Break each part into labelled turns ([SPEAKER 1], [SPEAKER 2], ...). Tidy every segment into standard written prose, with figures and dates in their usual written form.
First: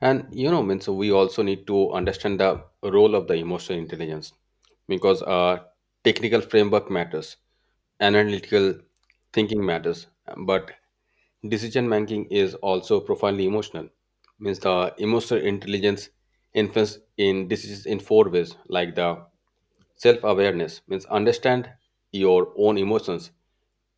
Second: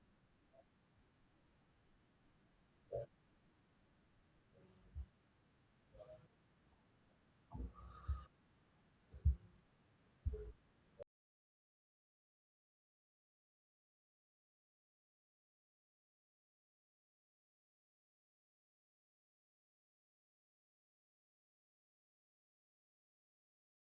[SPEAKER 1] Means we also need to understand the role of the emotional intelligence because technical framework matters, analytical thinking matters, but decision making is also profoundly emotional. Means the emotional intelligence influence in decisions in four ways, like the self-awareness means understand your own emotions,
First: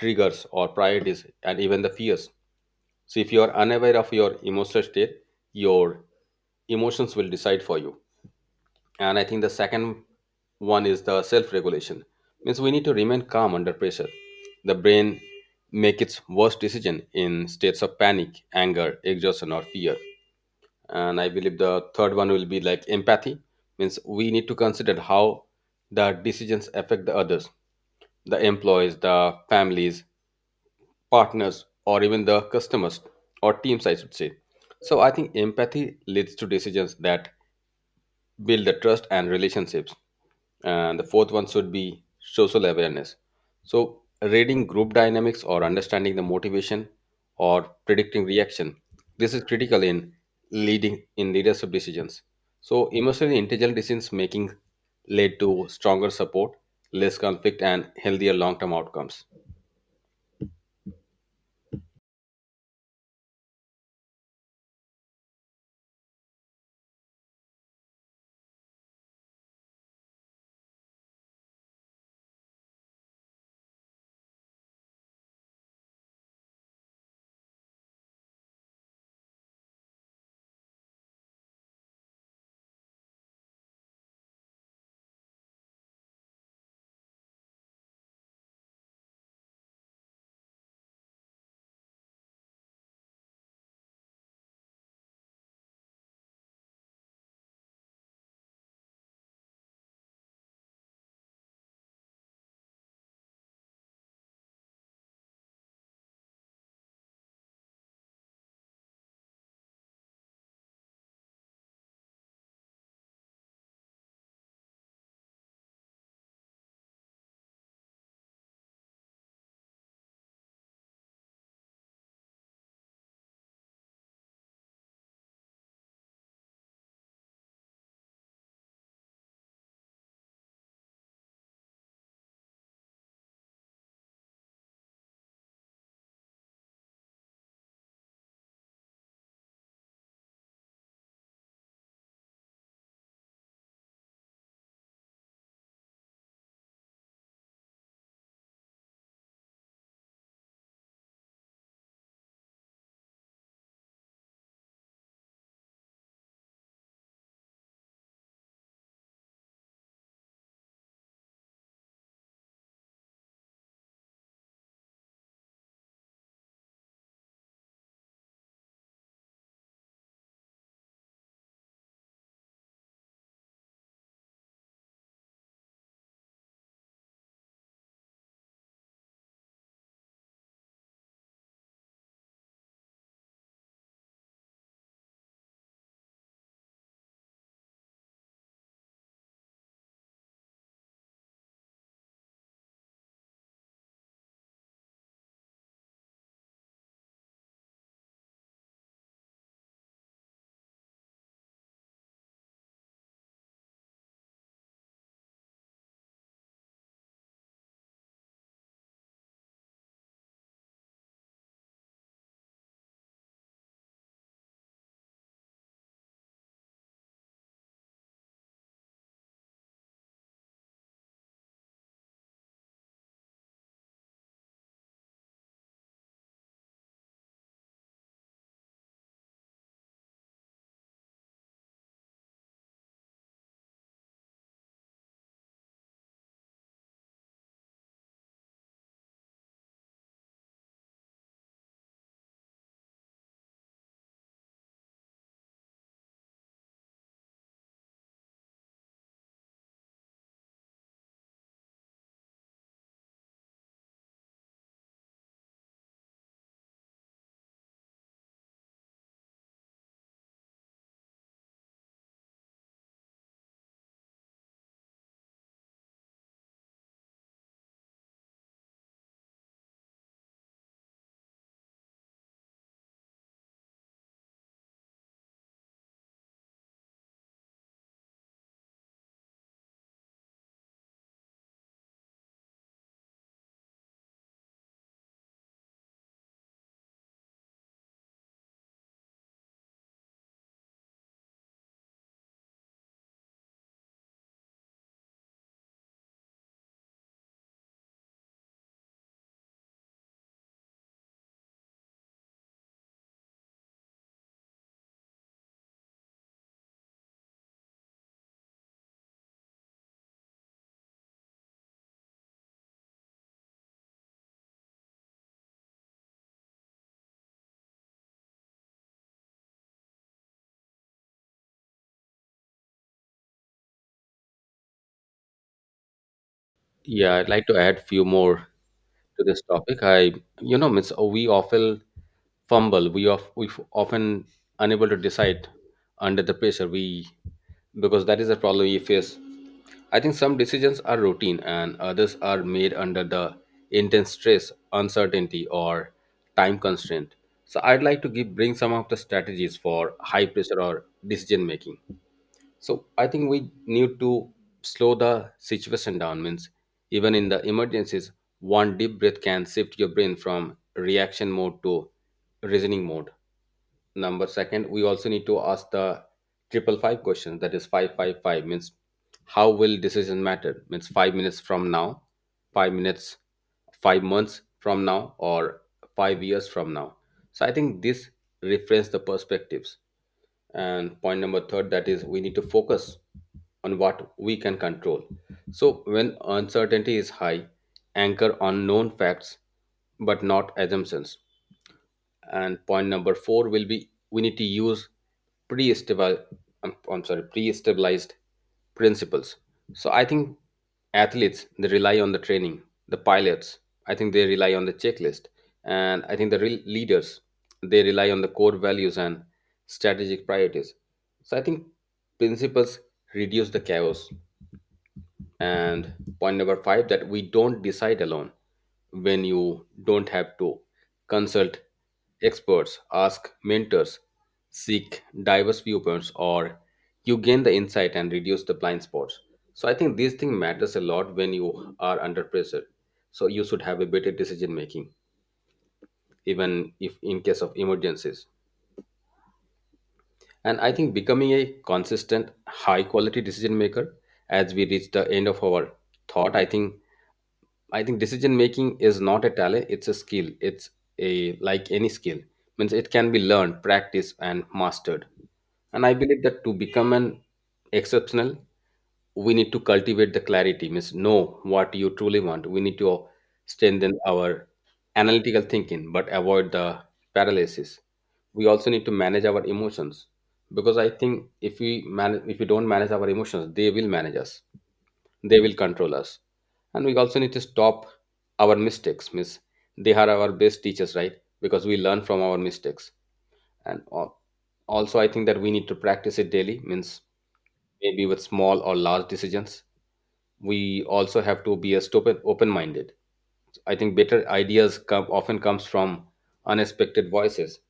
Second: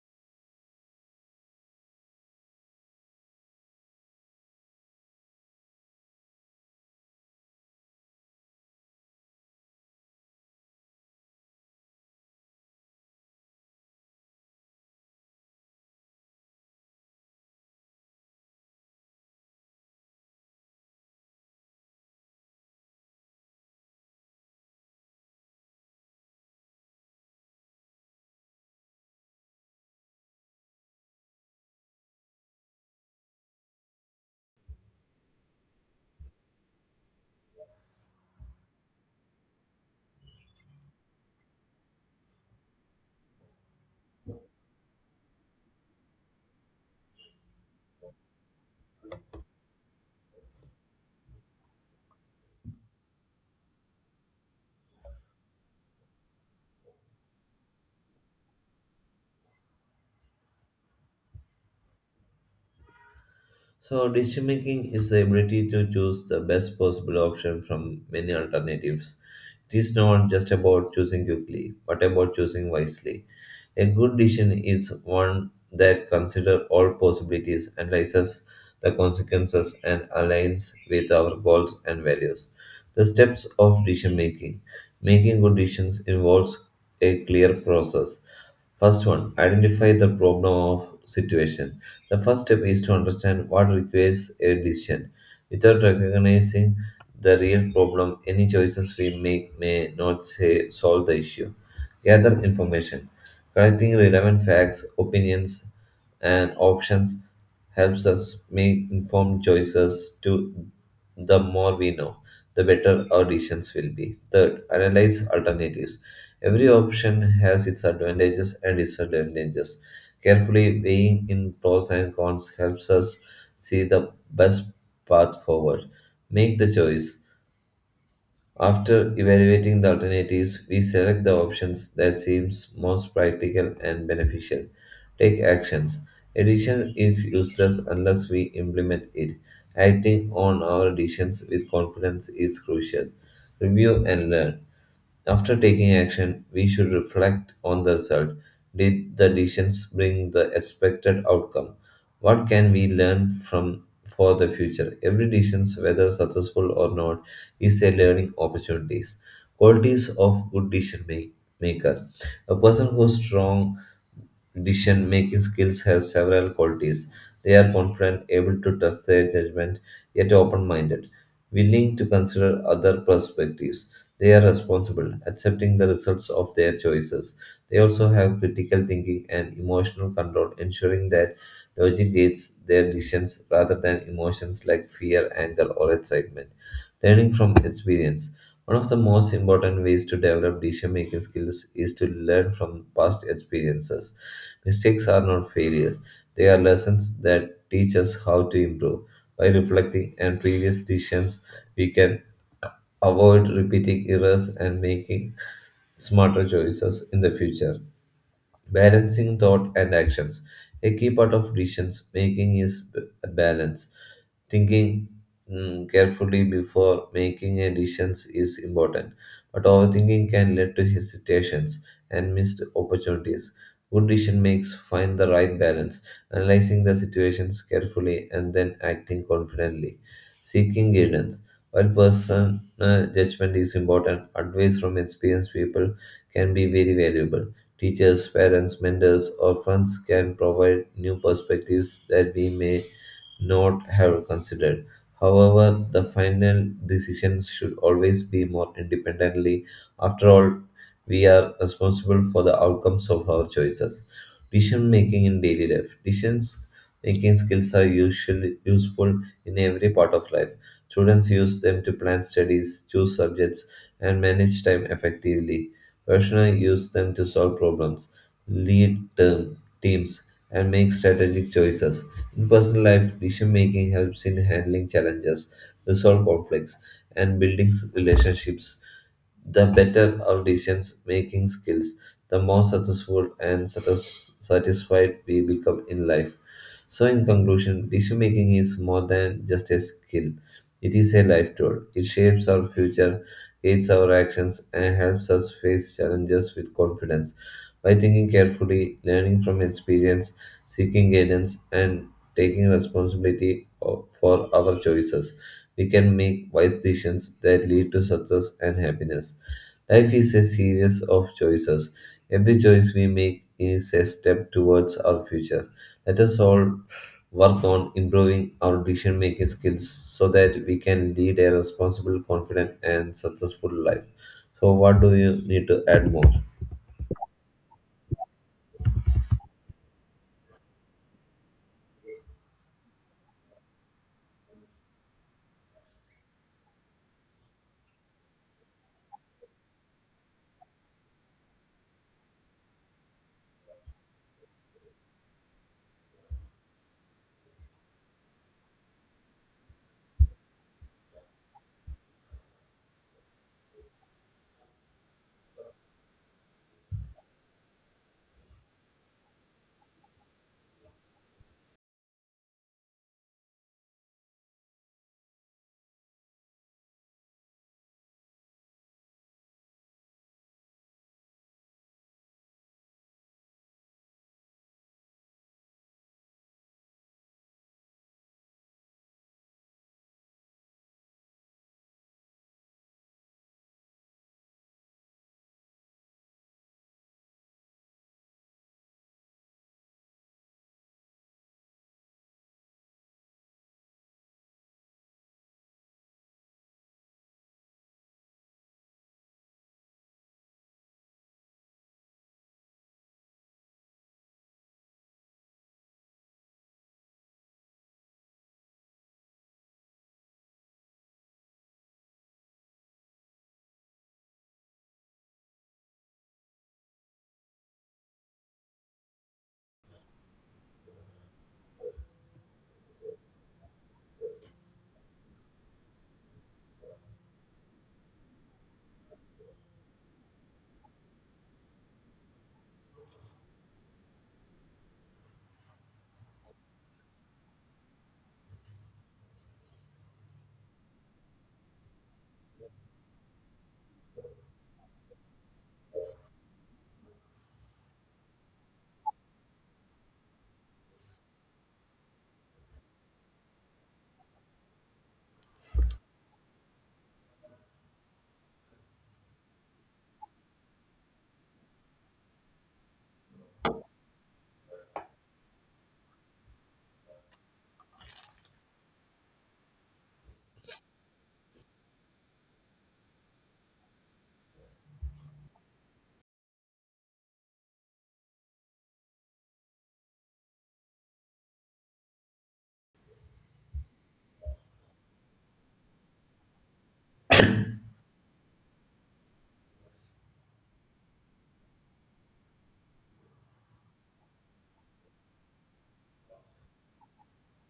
[SPEAKER 1] triggers or priorities, and even the fears, so if you are unaware of your emotional state, your emotions will decide for you. And I think the second one is the self-regulation. Means we need to remain calm under pressure. The brain make its worst decision in states of panic, anger, exhaustion, or fear. And I believe the third one will be like empathy. Means we need to consider how the decisions affect the others, the employees, the families, partners or even the customers, or teams I should say. So I think empathy leads to decisions that build the trust and relationships, and the fourth one should be social awareness. So reading group dynamics or understanding the motivation or predicting reaction, this is critical in leading in leadership decisions. So emotionally intelligent decisions making led to stronger support, less conflict and healthier long-term outcomes.
[SPEAKER 2] So, decision making is the ability to choose the best possible option from many alternatives. It is not just about choosing quickly, but about choosing wisely. A good decision is one that considers all possibilities, analyzes the consequences, and aligns with our goals and values. The steps of decision making. Making good decisions involves a clear process. First one, identify the problem of situation. The first step is to understand what requires a decision. Without recognizing the real problem, any choices we make may not say, solve the issue. Gather information. Collecting relevant facts, opinions, and options helps us make informed choices to the more we know, the better our decisions will be. Third, analyze alternatives. Every option has its advantages and disadvantages. Carefully weighing in pros and cons helps us see the best path forward. Make the choice. After evaluating the alternatives, we select the options that seems most practical and beneficial. Take actions. Addiction is useless unless we implement it. Acting on our decisions with confidence is crucial. Review and learn. After taking action, we should reflect on the result. Did the decisions bring the expected outcome? What can we learn from for the future? Every decision, whether successful or not, is a learning opportunity. Qualities of good decision make, maker. A person who's strong decision making skills has several qualities. They are confident, able to trust their judgment, yet open minded, willing to consider other perspectives. They are responsible, accepting the results of their choices. They also have critical thinking and emotional control, ensuring that logic guides their decisions rather than emotions like fear, anger, or excitement. Learning from experience. One of the most important ways to develop decision making skills is to learn from past experiences. Mistakes are not failures, they are lessons that teach us how to improve. By reflecting on previous decisions, we can avoid repeating errors and making smarter choices in the future. Balancing thought and actions. A key part of decision making is balance. Thinking carefully before making a decision is important, but overthinking can lead to hesitations and missed opportunities. Good decision makes find the right balance, analyzing the situations carefully and then acting confidently. Seeking guidance. While personal judgment is important, advice from experienced people can be very valuable. Teachers, parents, mentors, or friends can provide new perspectives that we may not have considered. However, the final decisions should always be more independently. After all, we are responsible for the outcomes of our choices. Decision making in daily life. Decisions making skills are usually useful in every part of life. Students use them to plan studies, choose subjects, and manage time effectively. Professionals use them to solve problems, lead term, teams, and make strategic choices. In personal life, decision making helps in handling challenges, resolve conflicts, and building relationships. The better our decision making skills, the more successful and satisfied we become in life. So, in conclusion, decision making is more than just a skill. It is a life tool. It shapes our future, aids our actions, and helps us face challenges with confidence. By thinking carefully, learning from experience, seeking guidance, and taking responsibility for our choices, we can make wise decisions that lead to success and happiness. Life is a series of choices. Every choice we make is a step towards our future. Let us all work on improving our decision making skills so that we can lead a responsible, confident, and successful life. So, what do you need to add more?
[SPEAKER 1] Yeah, I'd like to add few more to this topic. Miss, we often fumble. We often unable to decide under the pressure. We, because that is the problem we face. I think some decisions are routine and others are made under the intense stress, uncertainty, or time constraint. So I'd like to give bring some of the strategies for high pressure or decision making. So I think we need to slow the situation down. Means even in the emergencies, one deep breath can shift your brain from reaction mode to reasoning mode. Number second, we also need to ask the triple five question. That is five five five means how will decision matter? Means 5 minutes from now, 5 minutes, 5 months from now, or 5 years from now. So I think this reframes the perspectives, and point number third, that is we need to focus on what we can control. So when uncertainty is high, anchor on known facts, but not assumptions. And point number four will be, we need to use pre-stable, I'm sorry, pre-stabilized principles. So I think athletes, they rely on the training, the pilots, I think they rely on the checklist, and I think the real leaders, they rely on the core values and strategic priorities. So I think principles reduce the chaos. And point number five, that we don't decide alone. When you don't have to, consult experts, ask mentors, seek diverse viewpoints, or you gain the insight and reduce the blind spots. So I think these things matters a lot when you are under pressure, so you should have a better decision making even if in case of emergencies. And I think becoming a consistent high quality decision maker, as we reach the end of our thought, I think decision making is not a talent, it's a skill. It's a like any skill. Means it can be learned, practiced and mastered. And I believe that to become an exceptional, we need to cultivate the clarity, means know what you truly want. We need to strengthen our analytical thinking, but avoid the paralysis. We also need to manage our emotions because I think if we don't manage our emotions, they will manage us, they will control us. And we also need to stop our mistakes, miss, they are our best teachers, right? Because we learn from our mistakes. And al- also, I think that we need to practice it daily, means maybe with small or large decisions. We also have to be a stupid open minded. I think better ideas come often comes from unexpected voices,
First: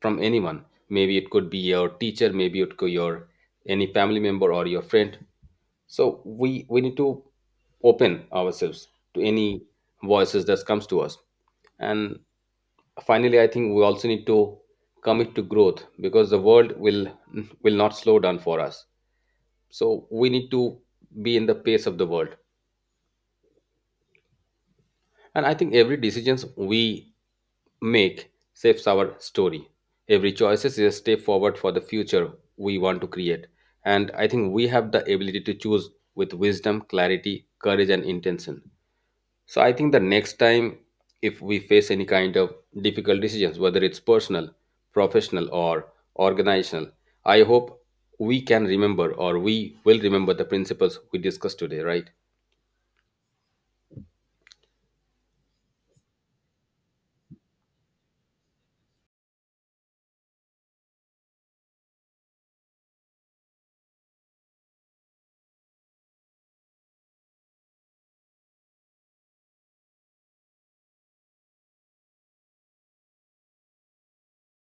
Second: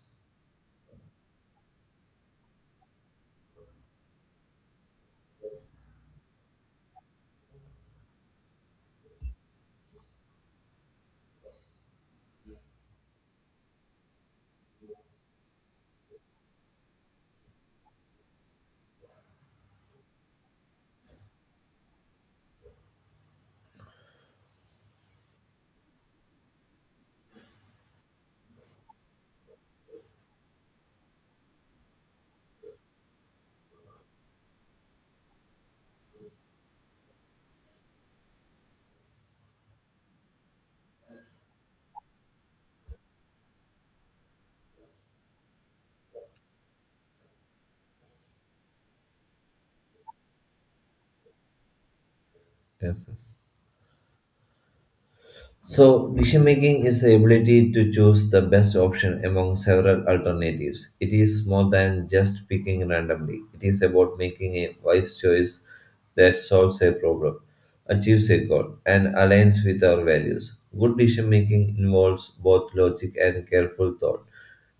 [SPEAKER 1] from anyone. Maybe it could be your teacher, maybe it could your any family member or your friend. So we need to open ourselves to any voices that comes to us. And finally, I think we also need to commit to growth because the world will not slow down for us. So we need to be in the pace of the world. And I think every decisions we make shapes our story. Every choice is a step forward for the future we want to create. And I think we have the ability to choose with wisdom, clarity, courage, and intention. So I think the next time, if we face any kind of difficult decisions, whether it's personal, professional, or organizational, I hope we can remember, or we will remember the principles we discussed today, right?
[SPEAKER 2] Yes, yes. So, decision making is the ability to choose the best option among several alternatives. It is more than just picking randomly, it is about making a wise choice that solves a problem, achieves a goal, and aligns with our values. Good decision making involves both logic and careful thought,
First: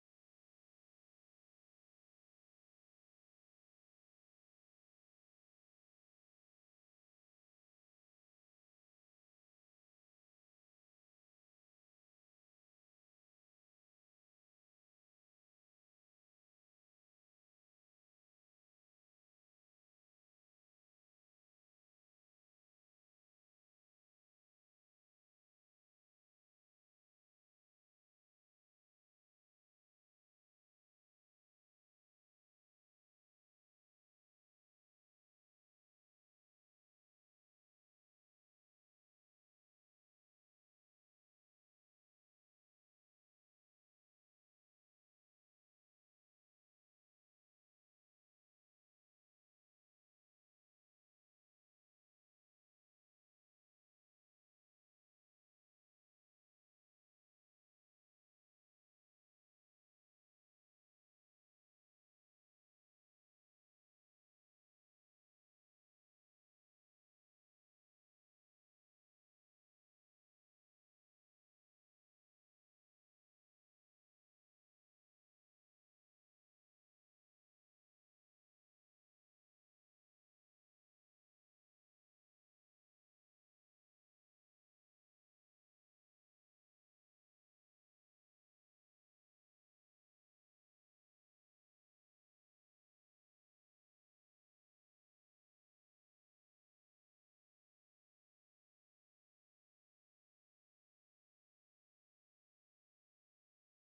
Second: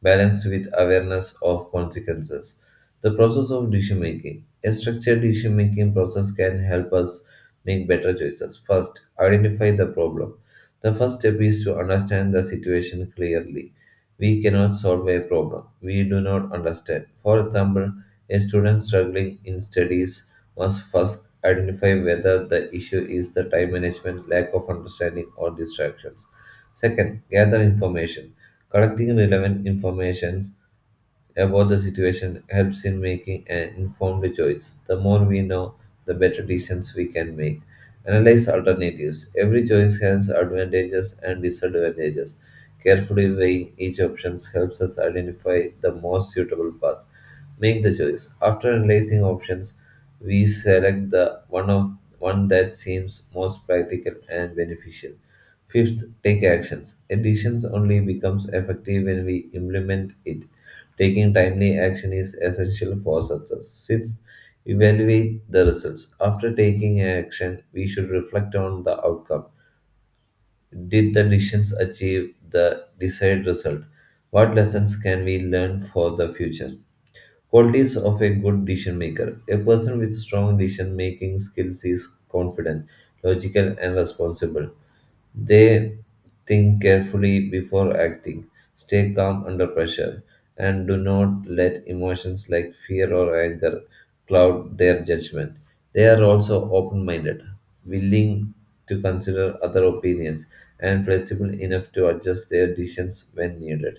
[SPEAKER 2] balanced with awareness of consequences. The process of decision making. A structured decision making process can help us make better choices. First, identify the problem. The first step is to understand the situation clearly. We cannot solve a problem we do not understand. For example, a student struggling in studies must first identify whether the issue is the time management, lack of understanding, or distractions. Second, gather information. Collecting relevant information about the situation helps in making an informed choice. The more we know, the better decisions we can make. Analyze alternatives. Every choice has advantages and disadvantages. Carefully weighing each option helps us identify the most suitable path. Make the choice. After analyzing options, we select the one that seems most practical and beneficial. Fifth, take actions. A decision only becomes effective when we implement it. Taking timely action is essential for success. Six, evaluate the results. After taking action, we should reflect on the outcome. Did the decisions achieve the desired result? What lessons can we learn for the future? Qualities of a good decision maker. A person with strong decision making skills is confident, logical, and responsible. They think carefully before acting, stay calm under pressure, and do not let emotions like fear or anger cloud their judgment. They are also open minded, willing to consider other opinions, and flexible enough to adjust their decisions when needed.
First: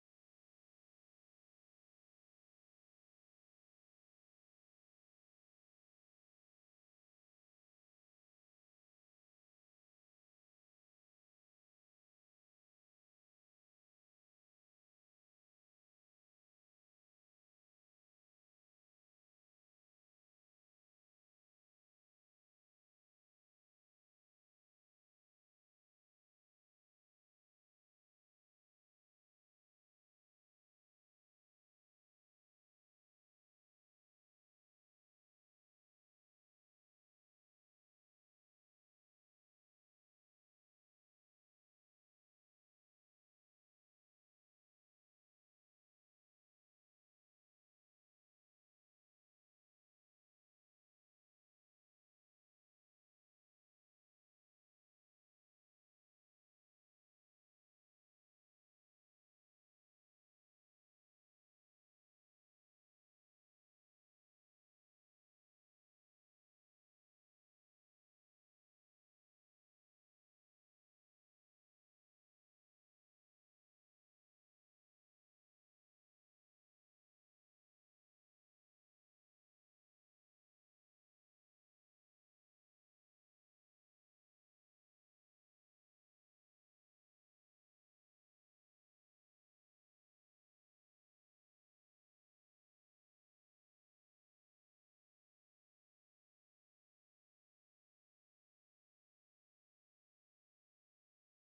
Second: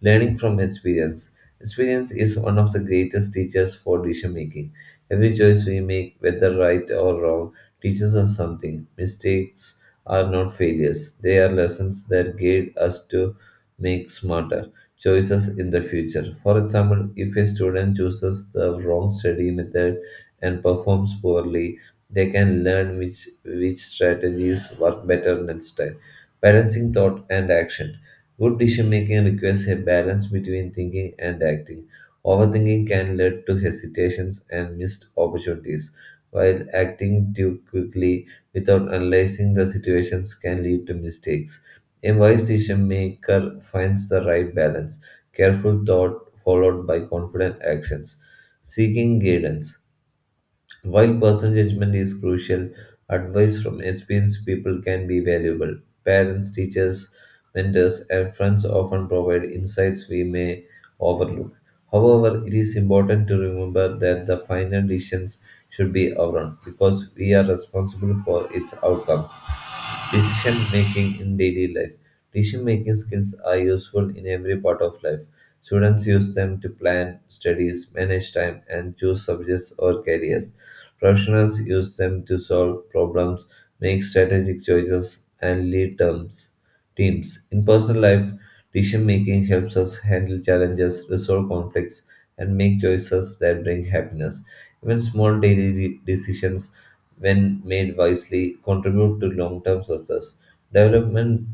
[SPEAKER 2] Learning from experience. Experience is one of the greatest teachers for decision making. Every choice we make, whether right or wrong, teaches us something. Mistakes are not failures, they are lessons that guide us to make smarter choices in the future. For example, if a student chooses the wrong study method and performs poorly, they can learn which strategies work better next time. Balancing thought and action. Good decision making requires a balance between thinking and acting. Overthinking can lead to hesitations and missed opportunities, while acting too quickly without analyzing the situations can lead to mistakes. A wise decision maker finds the right balance, careful thought followed by confident actions, seeking guidance. While personal judgment is crucial, advice from experienced people can be valuable. Parents, teachers, mentors, and friends often provide insights we may overlook. However, it is important to remember that the final decisions should be our own because we are responsible for its outcomes. Decision making in daily life. Decision making skills are useful in every part of life. Students use them to plan studies, manage time, and choose subjects or careers. Professionals use them to solve problems, make strategic choices, and teams. In personal life, decision making helps us handle challenges, resolve conflicts, and make choices that bring happiness. Even small daily decisions, when made wisely, contribute to long term success. Development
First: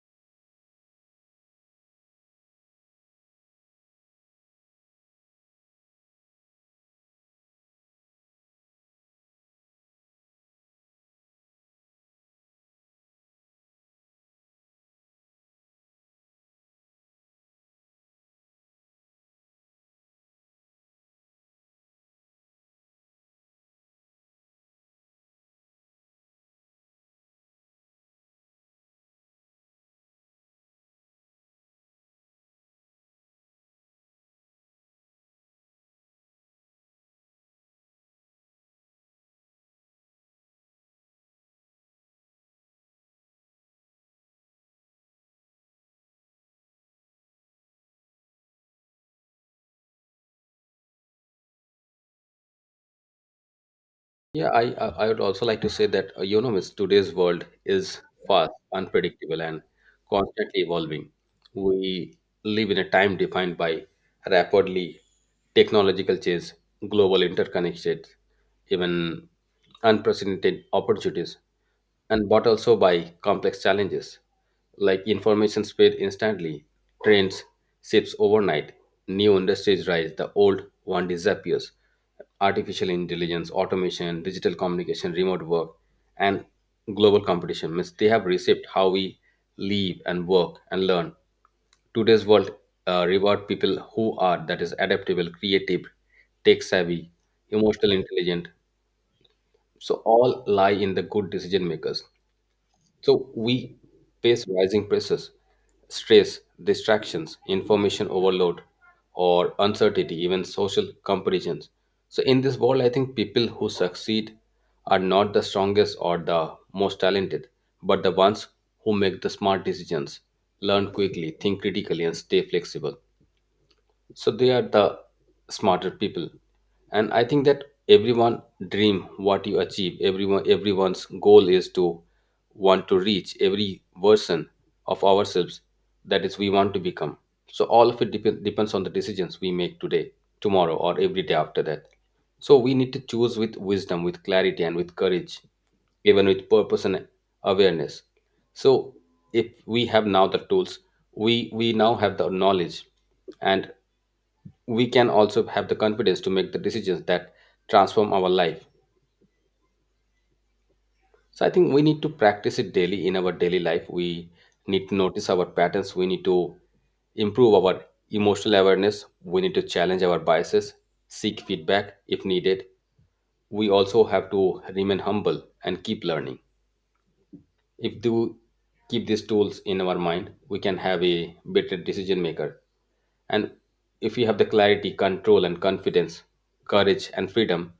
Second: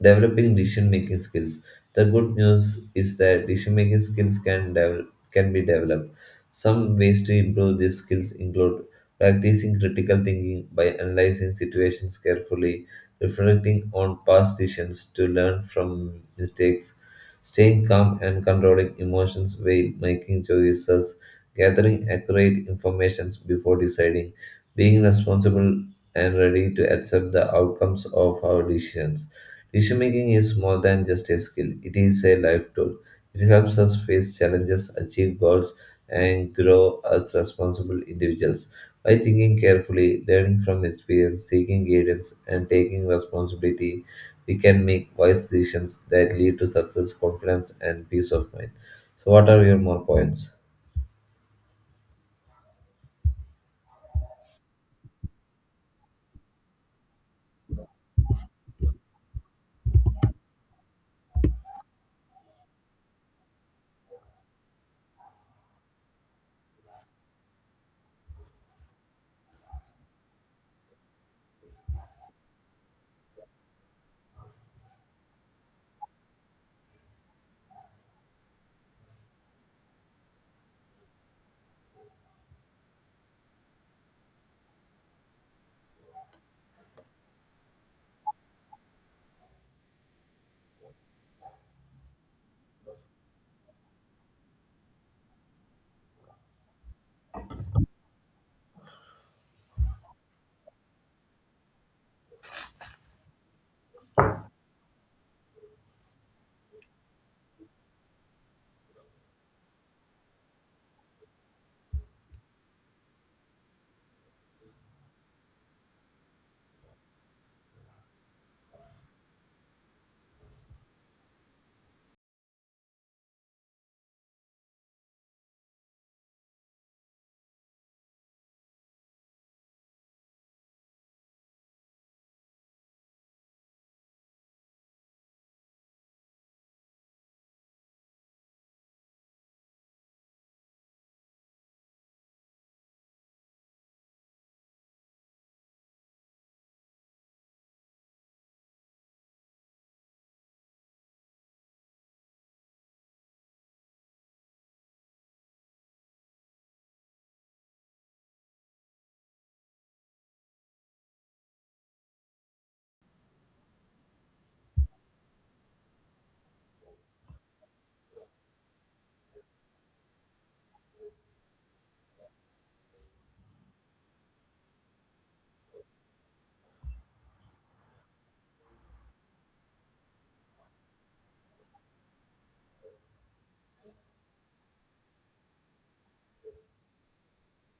[SPEAKER 2] Developing decision making skills. The good news is that decision making skills can be developed. Some ways to improve these skills include practicing critical thinking by analyzing situations carefully, reflecting on past decisions to learn from mistakes, staying calm and controlling emotions while making choices, gathering accurate information before deciding, being responsible and ready to accept the outcomes of our decisions. Decision making is more than just a skill, it is a life tool. It helps us face challenges, achieve goals, and grow as responsible individuals. By thinking carefully, learning from experience, seeking guidance, and taking responsibility, we can make wise decisions that lead to success, confidence, and peace of mind. So, what are your more points?
[SPEAKER 1] Yeah, I would also like to say that miss, today's world is fast, unpredictable, and constantly evolving. We live in a time defined by rapidly technological change, global interconnected, even unprecedented opportunities, and but also by complex challenges, like information spread instantly, trends shifts overnight, new industries rise, the old one disappears. Artificial intelligence, automation, digital communication, remote work, and global competition means they have reshaped how we live and work and learn. Today's world reward people who are, that is, adaptable, creative, tech savvy, emotional intelligent. So all lie in the good decision makers. So we face rising pressures, stress, distractions, information overload, or uncertainty, even social comparisons. So in this world, I think people who succeed are not the strongest or the most talented, but the ones who make the smart decisions, learn quickly, think critically, and stay flexible. So they are the smarter people. And I think that everyone dream what you achieve, everyone's goal is to want to reach every version of ourselves, that is we want to become. So all of it depends on the decisions we make today, tomorrow, or every day after that. So we need to choose with wisdom, with clarity and with courage, even with purpose and awareness. So if we have now the tools, we now have the knowledge, and we can also have the confidence to make the decisions that transform our life. So I think we need to practice it daily in our daily life. We need to notice our patterns, we need to improve our emotional awareness, we need to challenge our biases, seek feedback if needed. We also have to remain humble and keep learning. If do keep these tools in our mind, we can have a better decision maker. And if we have the clarity, control, and confidence, courage, and freedom,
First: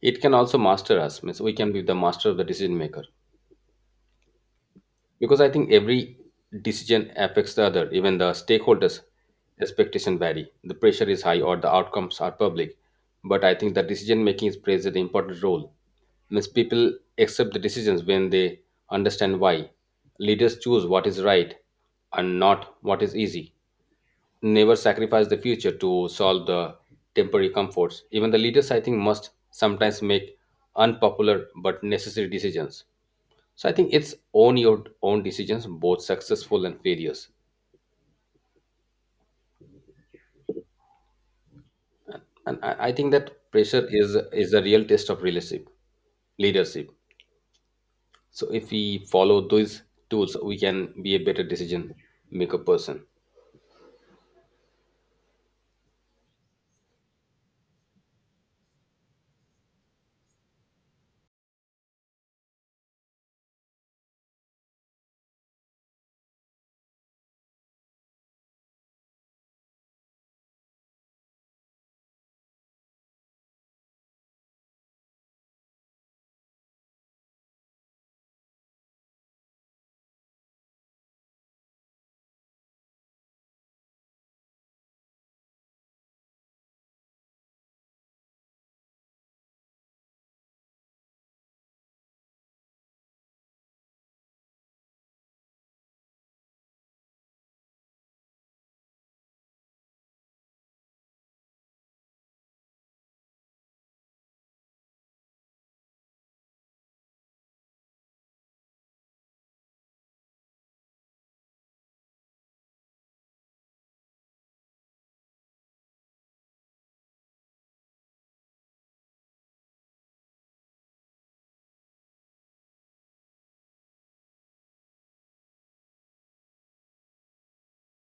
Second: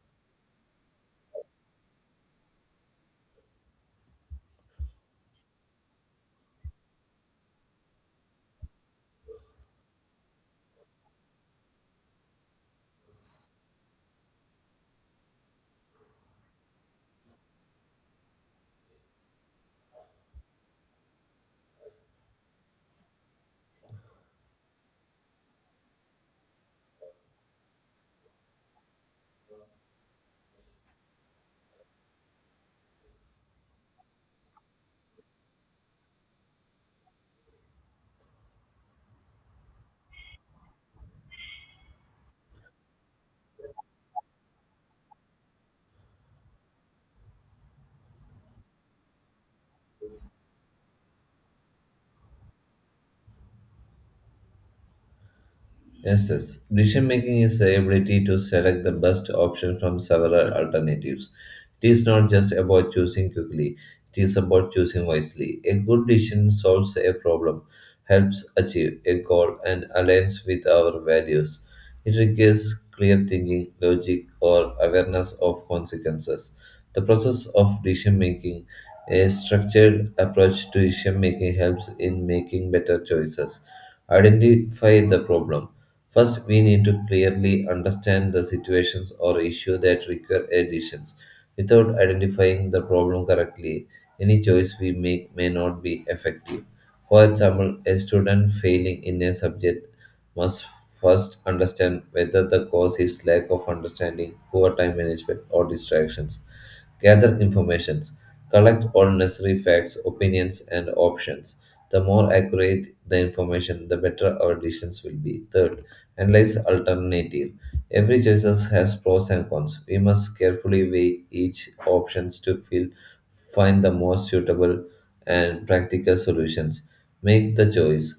[SPEAKER 1] it can also master us. Means we can be the master of the decision maker, because I think every decision affects the other, even the stakeholders expectation vary, the pressure is high or the outcomes are public. But I think the decision making is plays an important role. Means people accept the decisions when they understand why. Leaders choose what is right and not what is easy, never sacrifice the future to solve the temporary comforts. Even the leaders, I think, must sometimes make unpopular but necessary decisions. So I think it's own your own decisions, both successful and failures. And I think that pressure is a real test of relationship, leadership. So if we follow those tools, we can be a better decision maker person.
[SPEAKER 2] Yes, yes. Decision making is the ability to select the best option from several alternatives. It is not just about choosing quickly, it is about choosing wisely. A good decision solves a problem, helps achieve a goal, and aligns with our values. It requires clear thinking, logic, or awareness of consequences. The process of decision making, a structured approach to decision making, helps in making better choices. Identify the problem. First, we need to clearly understand the situations or issue that require additions. Without identifying the problem correctly, any choice we make may not be effective. For example, a student failing in a subject must first understand whether the cause is lack of understanding, poor time management, or distractions. Gather informations. Collect all necessary facts, opinions, and options. The more accurate the information, the better our decisions will be. Third, analyze alternative. Every choice has pros and cons. We must carefully weigh each options to feel, find the most suitable and practical solutions. Make the choice.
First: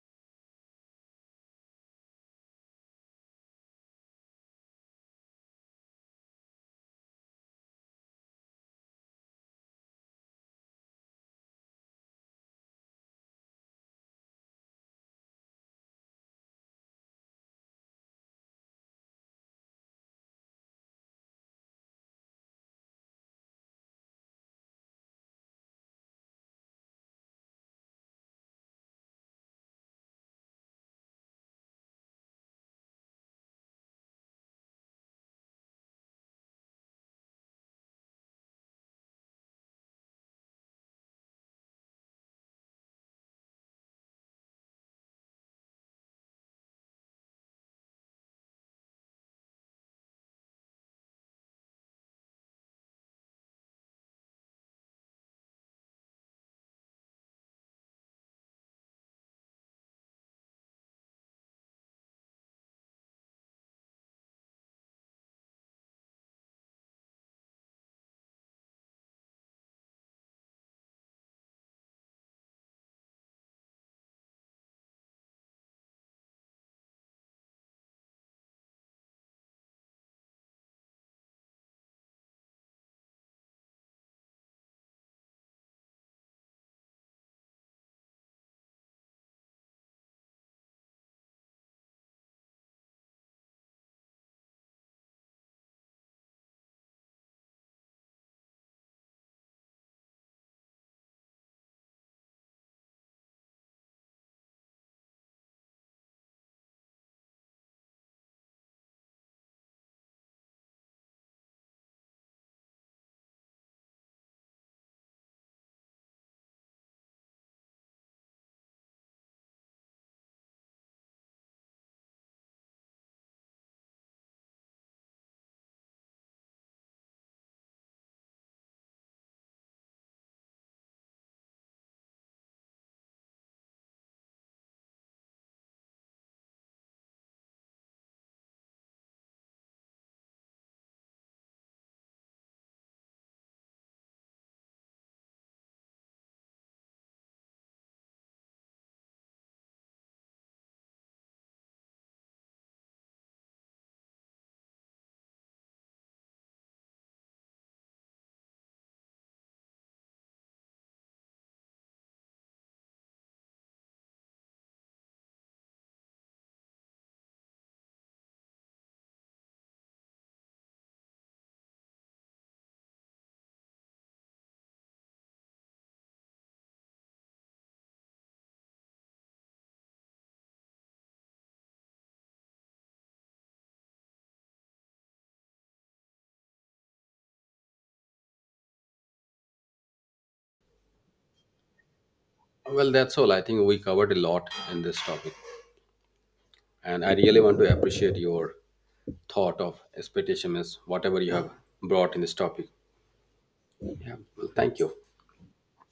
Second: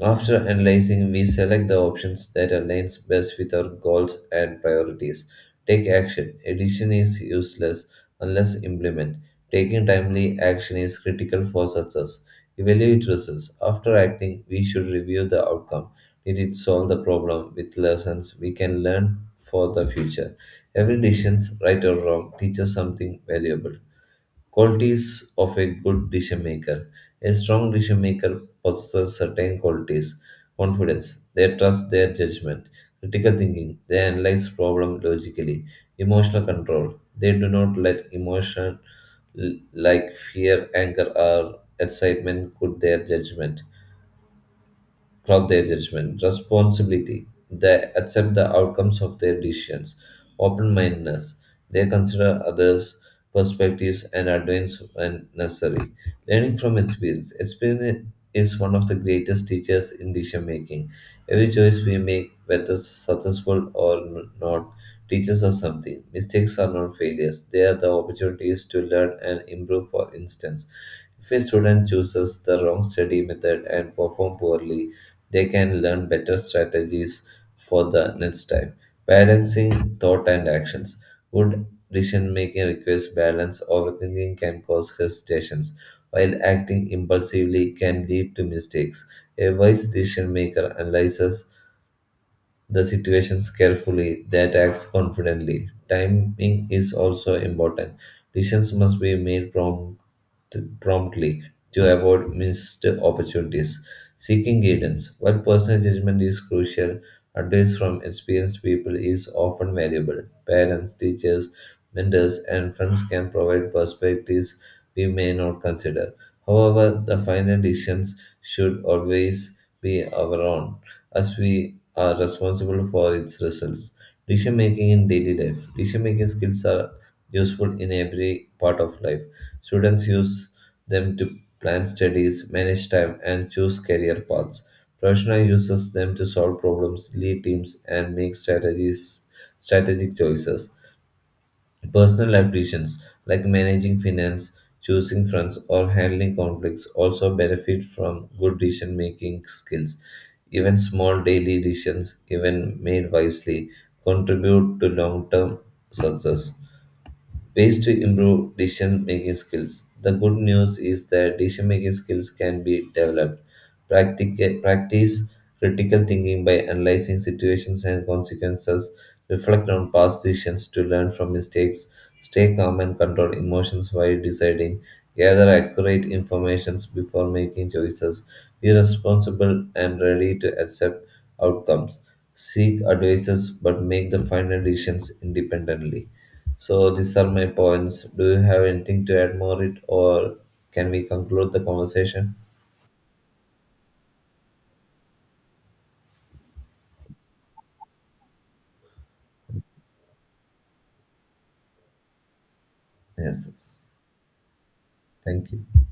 [SPEAKER 2] After analyzing, we select the options that aligns best with our goals and priorities. Take action. Addition is useless unless implemented. Taking timely action is critical for success. Evaluate results. After acting, we should review the outcome. Did it solve the problem with lessons we can learn for the future? Every decision, right or wrong, teaches something valuable. Qualities of a good decision maker. A strong decision maker possesses certain qualities: confidence, they trust their judgment; critical thinking, they analyze problems logically; emotional control, they do not let emotion like fear, anger, or excitement could their judgment cloud their judgment. Responsibility. They accept the outcomes of their decisions. Open mindedness. They consider others' perspectives and advance when necessary. Learning from experience. Experience is one of the greatest teachers in decision making. Every choice we make, whether successful or not, teaches us something. Mistakes are not failures, they are the opportunities to learn and improve. For instance, if a student chooses the wrong study method and performs poorly, they can learn better strategies for the next time. Balancing thought and actions. Good decision making requires balance. Overthinking can cause hesitations, while acting impulsively can lead to mistakes. A wise decision maker analyzes the situations carefully, that acts confidently. Timing is also important. Decisions must be made promptly to avoid missed opportunities. Seeking guidance. While personal judgment is crucial, advice from experienced people is often valuable. Parents, teachers, mentors, and friends can provide perspectives we may not consider. However, the final decisions should always be our own, as we are responsible for its results. Decision making in daily life. Decision making skills are useful in every part of life. Students use them to plan studies, manage time, and choose career paths. Professional uses them to solve problems, lead teams, and make strategic choices. Personal life decisions like managing finance, choosing friends, or handling conflicts also benefit from good decision making skills. Even small daily decisions, even made wisely, contribute to long term success. Ways to improve decision making skills. The good news is that decision making skills can be developed. Practice critical thinking by analyzing situations and consequences, reflect on past decisions to learn from mistakes, stay calm and control emotions while deciding, gather accurate information before making choices, be responsible and ready to accept outcomes, seek advices but make the final decisions independently. So these are my points. Do you have anything to add more it or can we conclude the conversation?
[SPEAKER 1] Well, that's all. I think we covered a lot in this topic, and I really want to appreciate your thought of expectation is whatever you have brought in this topic.
[SPEAKER 2] Yes, yes.
[SPEAKER 1] Yeah. Well, thank you.
[SPEAKER 2] Thank you.